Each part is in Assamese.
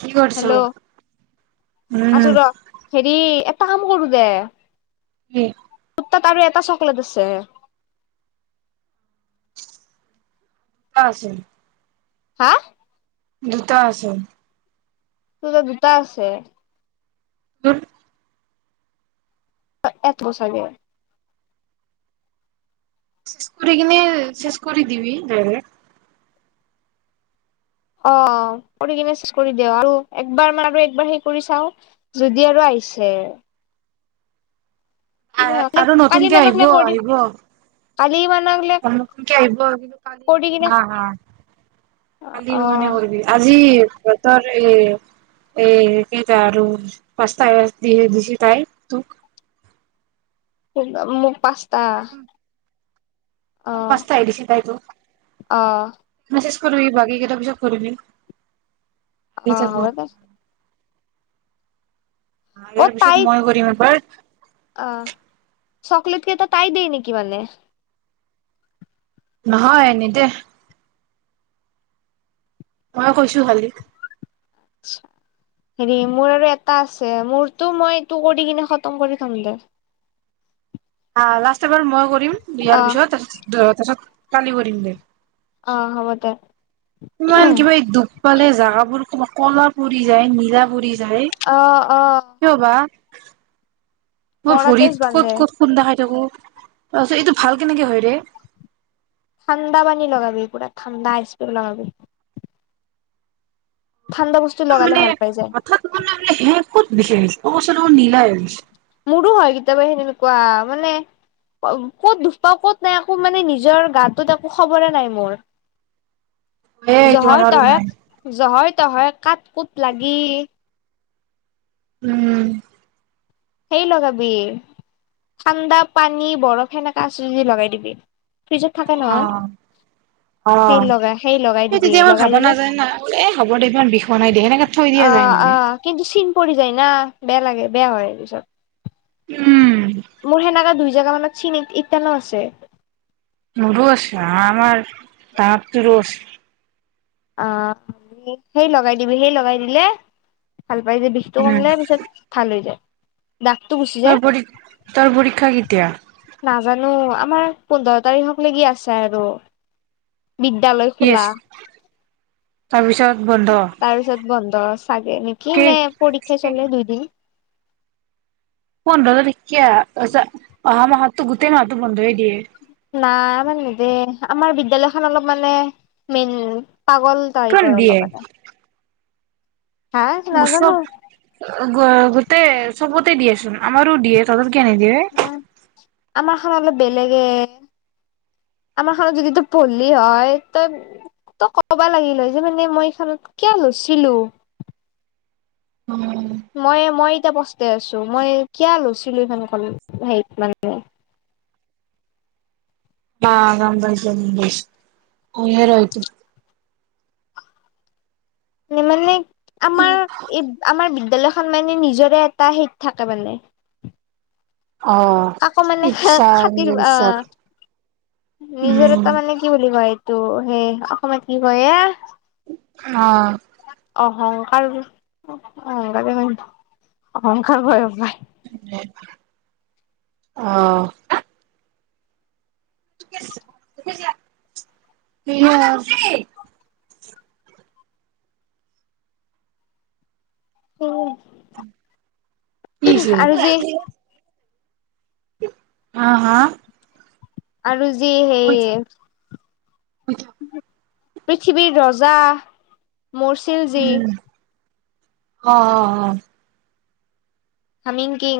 কি কৰিছ? হেল্ল' উম, আছো ৰ হেৰি, কাম কৰোঁ দে। [unintelligible] তোৰ তাত আৰু এটা চকলেট আছে। আছেন হা দুটা আছে তোৰ ত দুটা আছে। তোৰ এক বছৰে চেছ কুৰি কিনে চেছ কৰি দিবি দাৰেক অ কৰি কিনে চেছ কৰি দেঅ আৰু একবাৰ মাৰো আৰু একবাৰ সেই কৰি চাও যদি আৰু আহিছে। কিবা আহ আৰু কালি নতুনকে আহিব মানকলে কৰিম আহিব কালি মানকলে নতুনকে আহিব কৰি কিনে হা হা কালি মানে অ কৰবি আজি তৰতৰ এই এ কেইটা আৰু পাঁচটা এছ দি দিছি তাই তোক মোক পাঁচ টা প্ৰথম পাঁচতা এৰি দিছি তাই তোক অ মেছেজ কৰিবি বাকী কেইটা পিছত কৰিবি আহি অ থাকব। হ'ব দে অ ইয়াৰ তাই পিছত মই কৰিম এবাৰ অ চকলেট কেইটা তাই দে নেকি মানে নহয় নেদে মই কৈছোঁ খালী হেৰি মোৰ আৰু এটা আছে মোৰতো মইটো কৰি কিনে খতম কৰি থম দে আ লাষ্ট এবাৰ মই কৰি কৰিম অ ইয়াৰ পিছত তাপিছত কালি কৰিম দে অ হ'ব দে কুমান কিবা এ দুখ পালে জাগাবোৰ ক ক'লা পৰি যায় নীৰা পৰি যায় যাই অ অ কিয় বা মই মৰা তেজ ভৰিত বান্ধে ক'ত ক'ত খুন্দা খাই থাকো তাৰপাছত এইটো ভাল কেনেকে হয় ৰে ঠাণ্ডা পানী লগাবি পুৰা ঠাণ্ডা আইচ কিউব লগাবি ঠাণ্ডা বস্তু লগালে মানে ভাল পাই যায় হঠাৎ ম মানে হে বিষাইছে অঁ ল নীলা হৈ গৈছে মোৰো হয় কেতিয়াবা সেনেকুৱা মানে ক'ত দোখ পাওঁ ক'ত নাই একো মানে নিজৰ গাটোত একো খবৰে নাই মোৰ এ এইটো আমাৰ জহৰত নাই নহয় জহৰ হয় কাত কোত লাগি উম সেই লগাবি ঠাণ্ডা পানী বৰফ সেনেকা আছে যদি লগাই দিবি। ফ্ৰিজত থাকে নহয় অঁ সেই অঁ লগাই লগাই সেই দিবি তেতিয়া মই লগাই ভাব দিলে নাাজায় না এ খবৰ দে ইমান বিষ নাই দেিয় সেনেকে থৈ দিয়া যায় নেকি। য না বেয়া লাগে বেয়া হয়। তাত। উম। মোৰ সেনেকা দুই জেগা মানত। চিনিত ইত্যয়ালা আছে। মোৰো আছে আমাৰ ডাঙৰ টোৰও আছে। আহ সেই লগাই দিবি সেই লগাই দিলে। ভাল পাই যে বিষটো উম, কমলোই পিছত ভাল হৈ যায়। দাগটো গুচি যায় তোৰ পৰী তোৰ পৰীক্ষা কেতিয়া? নাজানো আমাৰ পোন্ধৰ তাৰিখক লকি আছে আৰু, বিদ্যালয় ইয়েছ, খোলা, তাৰপিছত বন্ধ। ফচ। চাগে নেকি কি? নে পৰীক্ষা চলে দুইদিন, পোন্ধৰ ত তেখে অহা মাহত গোটেই মাতো বন্ধ দিয়ে। নাই মানে দে আমাৰ বিদ্য়ালয়খন অলপ মানে মেইন। পাগল তাৰি কিয় পৰে নিদিয়ে? লগবতে। গচ গ গোটেই। চবতে দিয়েচোন আমাৰো দিয়ে ত। নিদিয়ে। আমাৰ খন অলপ বেলেগে আমাৰ খত যদি ত পললি হয় তই তই ক'বা লাগিল যে মানে মই এইখনত কিয় লৈছিলো। উম, মই মই এতিয়া পস্তাই আছো মই কিয় লৈছিলো এখন হেৰিত মানে। অঁ গম পাইছো। মই মানে। আমাৰ এই আমাৰ। বিদ্যালয়ৰ খনৰ মানে নিজৰে এটা হীত থাকে মানে, অহ। আকৌ মানে ইচ্ছা খাতিৰ নিজৰ ইচ্ছাত আঁহ নিজৰ উম, এটা মানে কি বুলি কয়? ত' সেই অসমত কি কয়। অঁ। অহংকাৰ অহংকাৰ বয়স। অঁ। [unintelligible] অঁ। কি আৰু হৈছে। যি হাঁ হ আৰু যি সেই আচছা [unintelligible] পৃথিৱীৰ ৰজা মৰ্ছিলজী অঁ অঁ অঁ হামিম কিং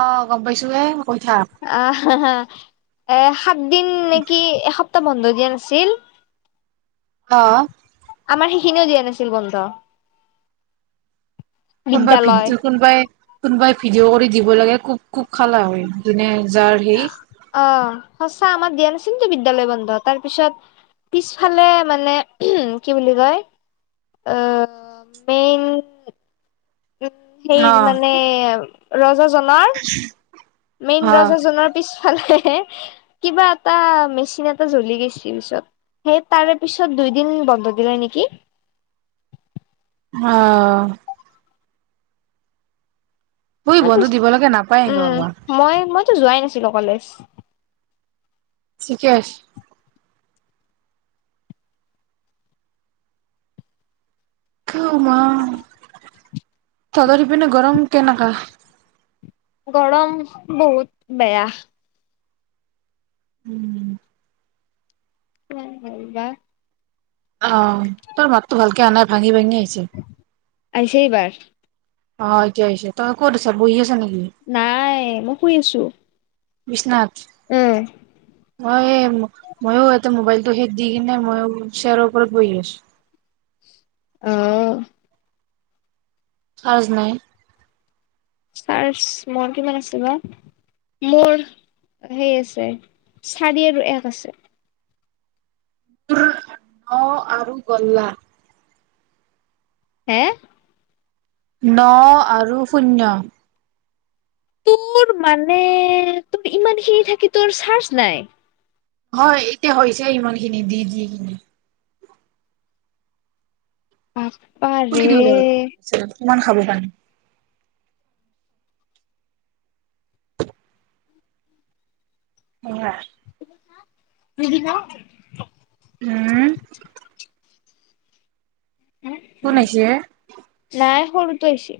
অঁ গম পাইছোঁ হে কথা হঁ হা এ সাত দিন নেকি এসপ বন্ধ দিয়া নাছিল অ আমাৰ সেইখিনিও দিয়া নাছিল বন্ধ কোনোবাই ভি বিদ্যালয় কোনোবাই কোনবাই ভিডিঅ' কৰি দিব লাগে খুব খুব সালা হয় কিনে অঁ সঁচা আমাৰ দিয়া নাছিল টো বিদ্যালয় বন্ধ তাৰ পিছত পিছফালে মানে উমহ কি বুলি কয় আহ মেইন উ সেই অ মানে ৰজা জনাৰ মেইন অ ৰজা জনৰ পিছ ফালে এহে হে কিবা এটা মেচিন এটা জ্বলি গৈছি পিছত সেই তাৰে পিছত দুই দিন বন্ধ দিলে নেকি আহ হোই মইতো বন্ধ দিব লাগে নাপায় এনকে উম কৰবা মই মইতো যোৱাই নাছিলো কলেজ ঠিকে উ মা তঁহতৰপিনে গৰম কেনকা গৰম বহুত বেয়া উম কিমান হ'ল বা অ তোৰ মাতটো ভাল কে অহা নাই ভাঙি ভাঙি আ আহিছে এইবাৰ অ এতিয়া আহিছে তই ক'ত আছ বহি আছ নেকি নাই মই শুই আছোঁ বিছনাত উম অ, এই মইয়ো এতিয়া মোবাইলটো সে দি কিনে মইয়ো শ্বেয়াৰ ওপৰত বহিলোঁ। অহ চাজ নাই। চাজ মোৰ কিমান আছে বা মোৰ হেই আছে, চাৰি আৰু এক আছে। ন অ, আৰু গ'লা হে ন আৰু শূন্য। তোৰৰো মানে, তোৰ ইমানখিনি থাকি তোৰ চাৰজ নাই। হয়, এতিয়া হৈছে ইমান খিনি দি-দি হয় খুলি পাৰে দিওঁ ৰ কিমান খাবি পান? উম এৰি [unintelligible] উম কোন আহিছে? নাই সৰুটো আহিছে।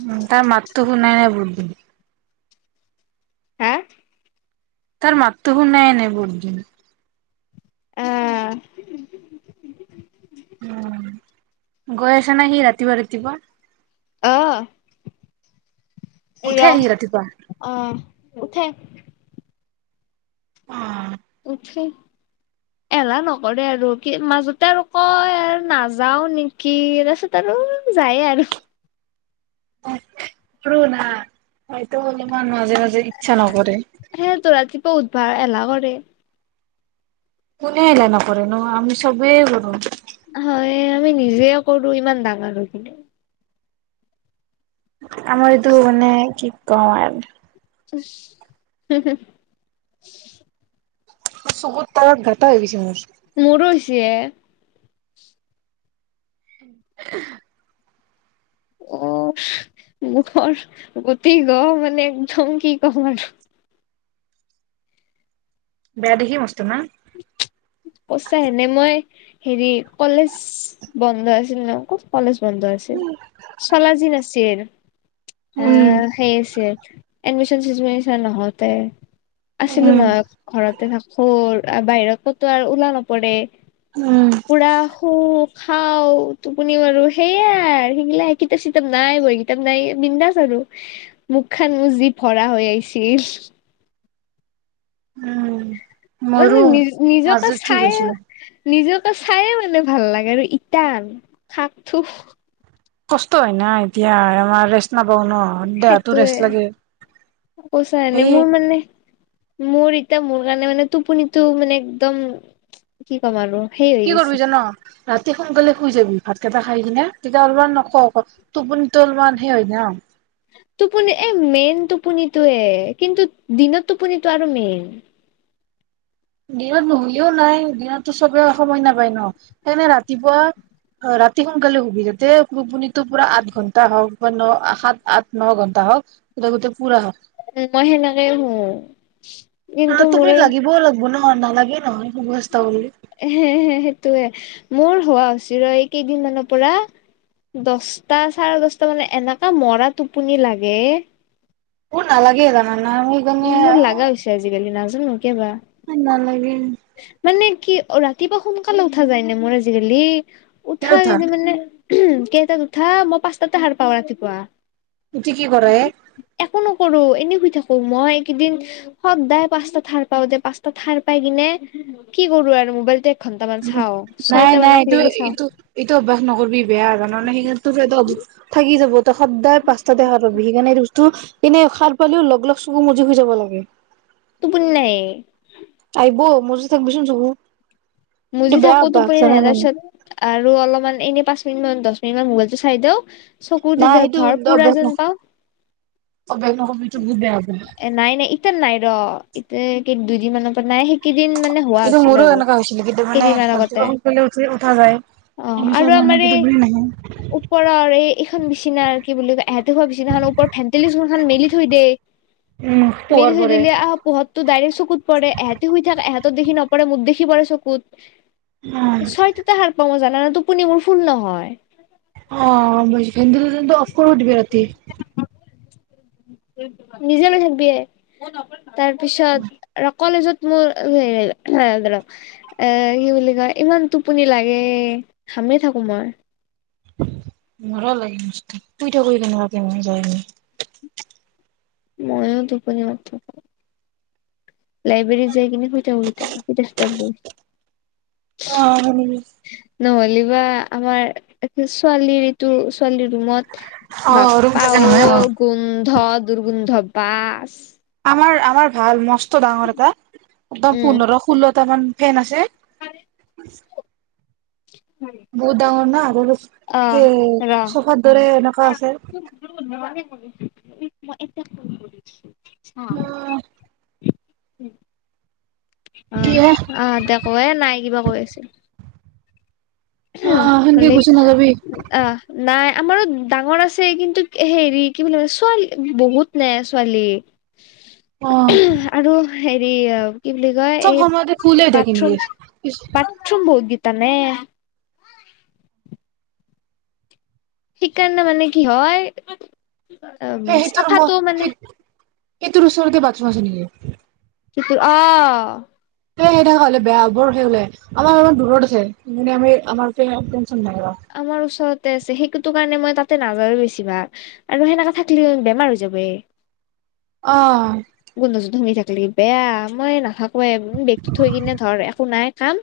উম, তাৰ মাত ত শুনাই নাই, বহুত দিন। হা তাৰ মাতটো শুনাই নাই, বহুত দিন? আহ উম, গৈ আছে নে সি ৰাতিপুৱা-ৰাতিপুৱা অ'হ উঠে এইয়া সি ৰাতিপুৱা অ উঠে অ উঠি, এলাহ নকৰে আৰু কি মাজতে আৰু কয় আৰু নাযাওঁ নেকি তাৰপাছত আৰু যায় আৰু ৰ না, হয়টো হ'লে মনত মাজে-মাজে ইচ্ছা নকৰে। বা এলাহ কৰে। কোনে এলাহ নকৰে নো, আমি সবেই কৰো। হয়, আমি নিজে কৰো, ইমান ডাঙৰ হৈ কিনে। আমাৰ এইটো মানে কি কমন হুম-হুম চকুত তাৰত গাটা হৈ গৈছে মোৰ। মোৰো হৈছে। [unintelligible] অ, মুখৰ গতি-গ্ৰহ মানে একদম কি কম আৰু বেয়া দেখি মস্ত না পইচা এনে লই হেৰি, কলেজ বন্ধ আছিল ন, কলেজ বন্ধ আছে, চালাজিন আছে, উম। আহ সেই আছে এডমিশন চেডমেশচন নহওতে। আছিলোঁ উম নহয় ঘৰতে থাকোঁ। বাহিৰত ক'ত। ত ওলোৱা নপৰে। পুৰা সো। খাওঁ টোপুনি মাৰো সেইয়াই সেইগিলা কিতাপ চিতাপ নাই। মোৰ কিতাপ নাই বিন্দাছ আৰু মোক খন যি ভৰা হৈ আহিছে আহিছে। উম। মোৰো এনেই নিজ নিজকে মাজত ঠিক চাই। হৈছিলো। নিজকে চাই মানে ভাল লাগে আৰু ইটাই আৰু শাক থো। কষ্ট হ'য় না এতিয়া আমাৰ নিচিনা। অ ন দেহাতটো ৰেষ্ট সেইটোয়ে লাগে কৈছা এনে সেই। মোৰ মানে মোৰ এতিয়া মোৰ কাৰণে মানে টোপনিটো মানে একদম কি ক'ম আৰু। সেই হৈ কি গৈছে কৰিবি জান ৰাতি। সোনকালে শুই যাবি ভাত কেইটা খাই কিনে। তেতিয়া অলপমান নকক টোপনিটো অলপমান সেই হয় ন। টোপনি এই মেইন টোপনিটোয়ে কিন্তু দিনত টোপনিতটো আৰু মেইন। দিনত নোশুলেও নাই দিনততো চবে সময় নাপায় ন, সেইকাৰণে ৰাতিপুৱা ৰাতি সোনকালে শুবি। তেতিয়া টোপনিটো পুৰা আঠ ঘন্টা হওঁক বা ন সাত আঠ ন ঘন্টা হওঁক বা গোটেই পুৰা হওঁক। উম মই সেনেকে শু। অ কিন্তু তুমি লাগিবও লাগে। নহয় নালাগে নহয়। শুব চেষ্টা কৰিলে হে হে সেইটোয়ে মোৰ হোৱা। চিৰ এই কেইদিনমানৰ পৰা দছটা চাৰে দছটা মানে এনেকা মৰা টোপনি লাগে। ও নালাগে জানা। মোৰ লগা হৈছে আজিকালি নাজানোঁ কিয় বা। নালাগে মানে। কি অ ৰাতিপুৱা সোনকালে উঠা যায় নে মোৰ আজিকালি। কেই উঠা উঠাবি মানে। কেইটাত উঠা মই পাঁচটাতে সাৰ পাওঁ ৰাতিপুৱা। উঠি কি কৰে। একো নকৰোঁ এনেই শুই থাকোঁ মই এই কেইদিন সদায় পাঁচটা সাৰ পাওঁ দে পাঁচটা সাৰ পাই কিনে। কি কৰোঁ আৰু মোবাইলতে। নাই নাই এইটোয় চাওঁ ইটো এইটো অভ্য়াস নকৰিবি বেয়া আৰু। মানে সেই থাকি যাব সদায় পাঁচাতে সাৰ হ সেইকাৰণে এই কৈছোঁ এনেই সাৰ পালেও লগ লগ চকু মুদি হৈ যাব লাগে। টোপনি নাই। আহিব মজি থাকিবিচোন চকু। এইটো মুজি বেয়া থাকোঁ অভ্যাস টোপনি নাই জানানে তাৰ পিছত। আৰু অলপমান এনে পাঁচ মিনিট মান দহ মিনিটা মান মোবাইলটো চাই দিওঁ। চকুতে না সেইটো ধৰ পুৰা অভ্যাস ন যেন পাওঁ। অভ্যাস নকৰিবি এইটো বহুত বেয়া অভ্যাস এ নাই নাই ইতিয়া নাই ৰ। এতিয়া কে দুইদিন মমানৰ পৰা নাই শ কেইদিন মানে হোৱা এইটো আছিল মোৰো আৰু এনেকা হৈছিলে কেতিয়া মানে কেইদিনমান আগতে ৰাতিপুৱা সোনকালে উঠি উঠা যায় অ অঁআৰু তাৰপিছত মানে আমাৰ এই টোপনি নাহে ওপৰৰ এই এইখন বিচনা কি বুলি কয় এহতি খোৱা বিচিনা ওপৰত ভেটেলিছ খ মেলি থৈ দেেই উম মেলি পোহৰ থৈ পৰে দিলে আহ পোহতটোো ডাইৰেক্ চকুত পৰে এহঁতে শুই থাকে এহঁতো দেখি নপৰে মোক দেখি পৰে চকুত উম হয় ছয়টোতে হাৰ পাওঁ ম জান নান টোপণিবোৰ ফুল নহয় অঁ ব ভন্দ অফকৰ্ উঠিবি ৰাতি নিজে নাথাকিবিয়ে তাৰপিছত কালেজত মোৰ এ কি বুলি কয় ইমান টোপনি লাগে হামেই থাকো মই মৰা লাগেুই থাক কেনেুৱাকে ম যায় ময়ো দুটোপনি মাত লাইব্ৰেৰী যাই কিনে শ থাক উৈ থাবা তাবো অনিবি নহ'লে বা আমাৰ ছোৱালীৰ এইটো ছোৱালীৰ ৰুমত অ ৰুম বাপ্পা থাকে নহয় অ অঔ গোন্ধ দুৰ্গোন্ধ পাঁচ আমাৰ আমাৰ ভাল মস ডাঙৰ এটা একদম উম পুনৰ ফুল কটামান ফেন আছে ব বূদঙ ন হ [unintelligible] আহ ৰা এনেকা আছে মই এটা ফোন কৰিছো অ উম অ কিহে অ দেখো এে নাই কিবা কৈ আছিল অ উম সেনকে হি গুচি নাযাবি অ নাই আমাৰো ডাঙৰ আছে কিন্তু হেৰি কি বুলি ছোৱালী বহুত নে ছোৱালী অ আৰু হেৰি আ কি বুলি কয় চব সময়তে এই ফুলে থাকে বাথৰুম নেকি সেই বাথৰুম বহ গীত তানে সেইকাৰণে মানে কি হয় উম স সেইটোৰ চাফাটো ৰুমত মানে সেই সেইটোৰ ওচৰতে বাথ ৰুম আছে নি চ আহ স সেনেুৱা হলে বেয়া বৰ সেই বোলে আমাৰ ইমান দূৰত আছে সে আমি আমাৰ নাই অ আমাৰ ওচৰত আছে সেইো কাৰণে মই তাতে নাযায়েই বেছি ভাগ আৰু সেনেককা থাকিলে বেমাৰ হৈ যাবই অ গোন্ধযো ধুঙি থাকিলি বেয়া মই নাথাকো ক বেগতটো থৈ কিনে ধৰ একো নাই কাম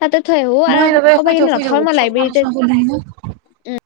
তাতে থৈ আহো মই আৰু তাতে ক'বাত শুই গি থাকো শুই নথয় থাকো মই চশমা লাইব্ৰেৰীতে তচমা খুলি কিনে উ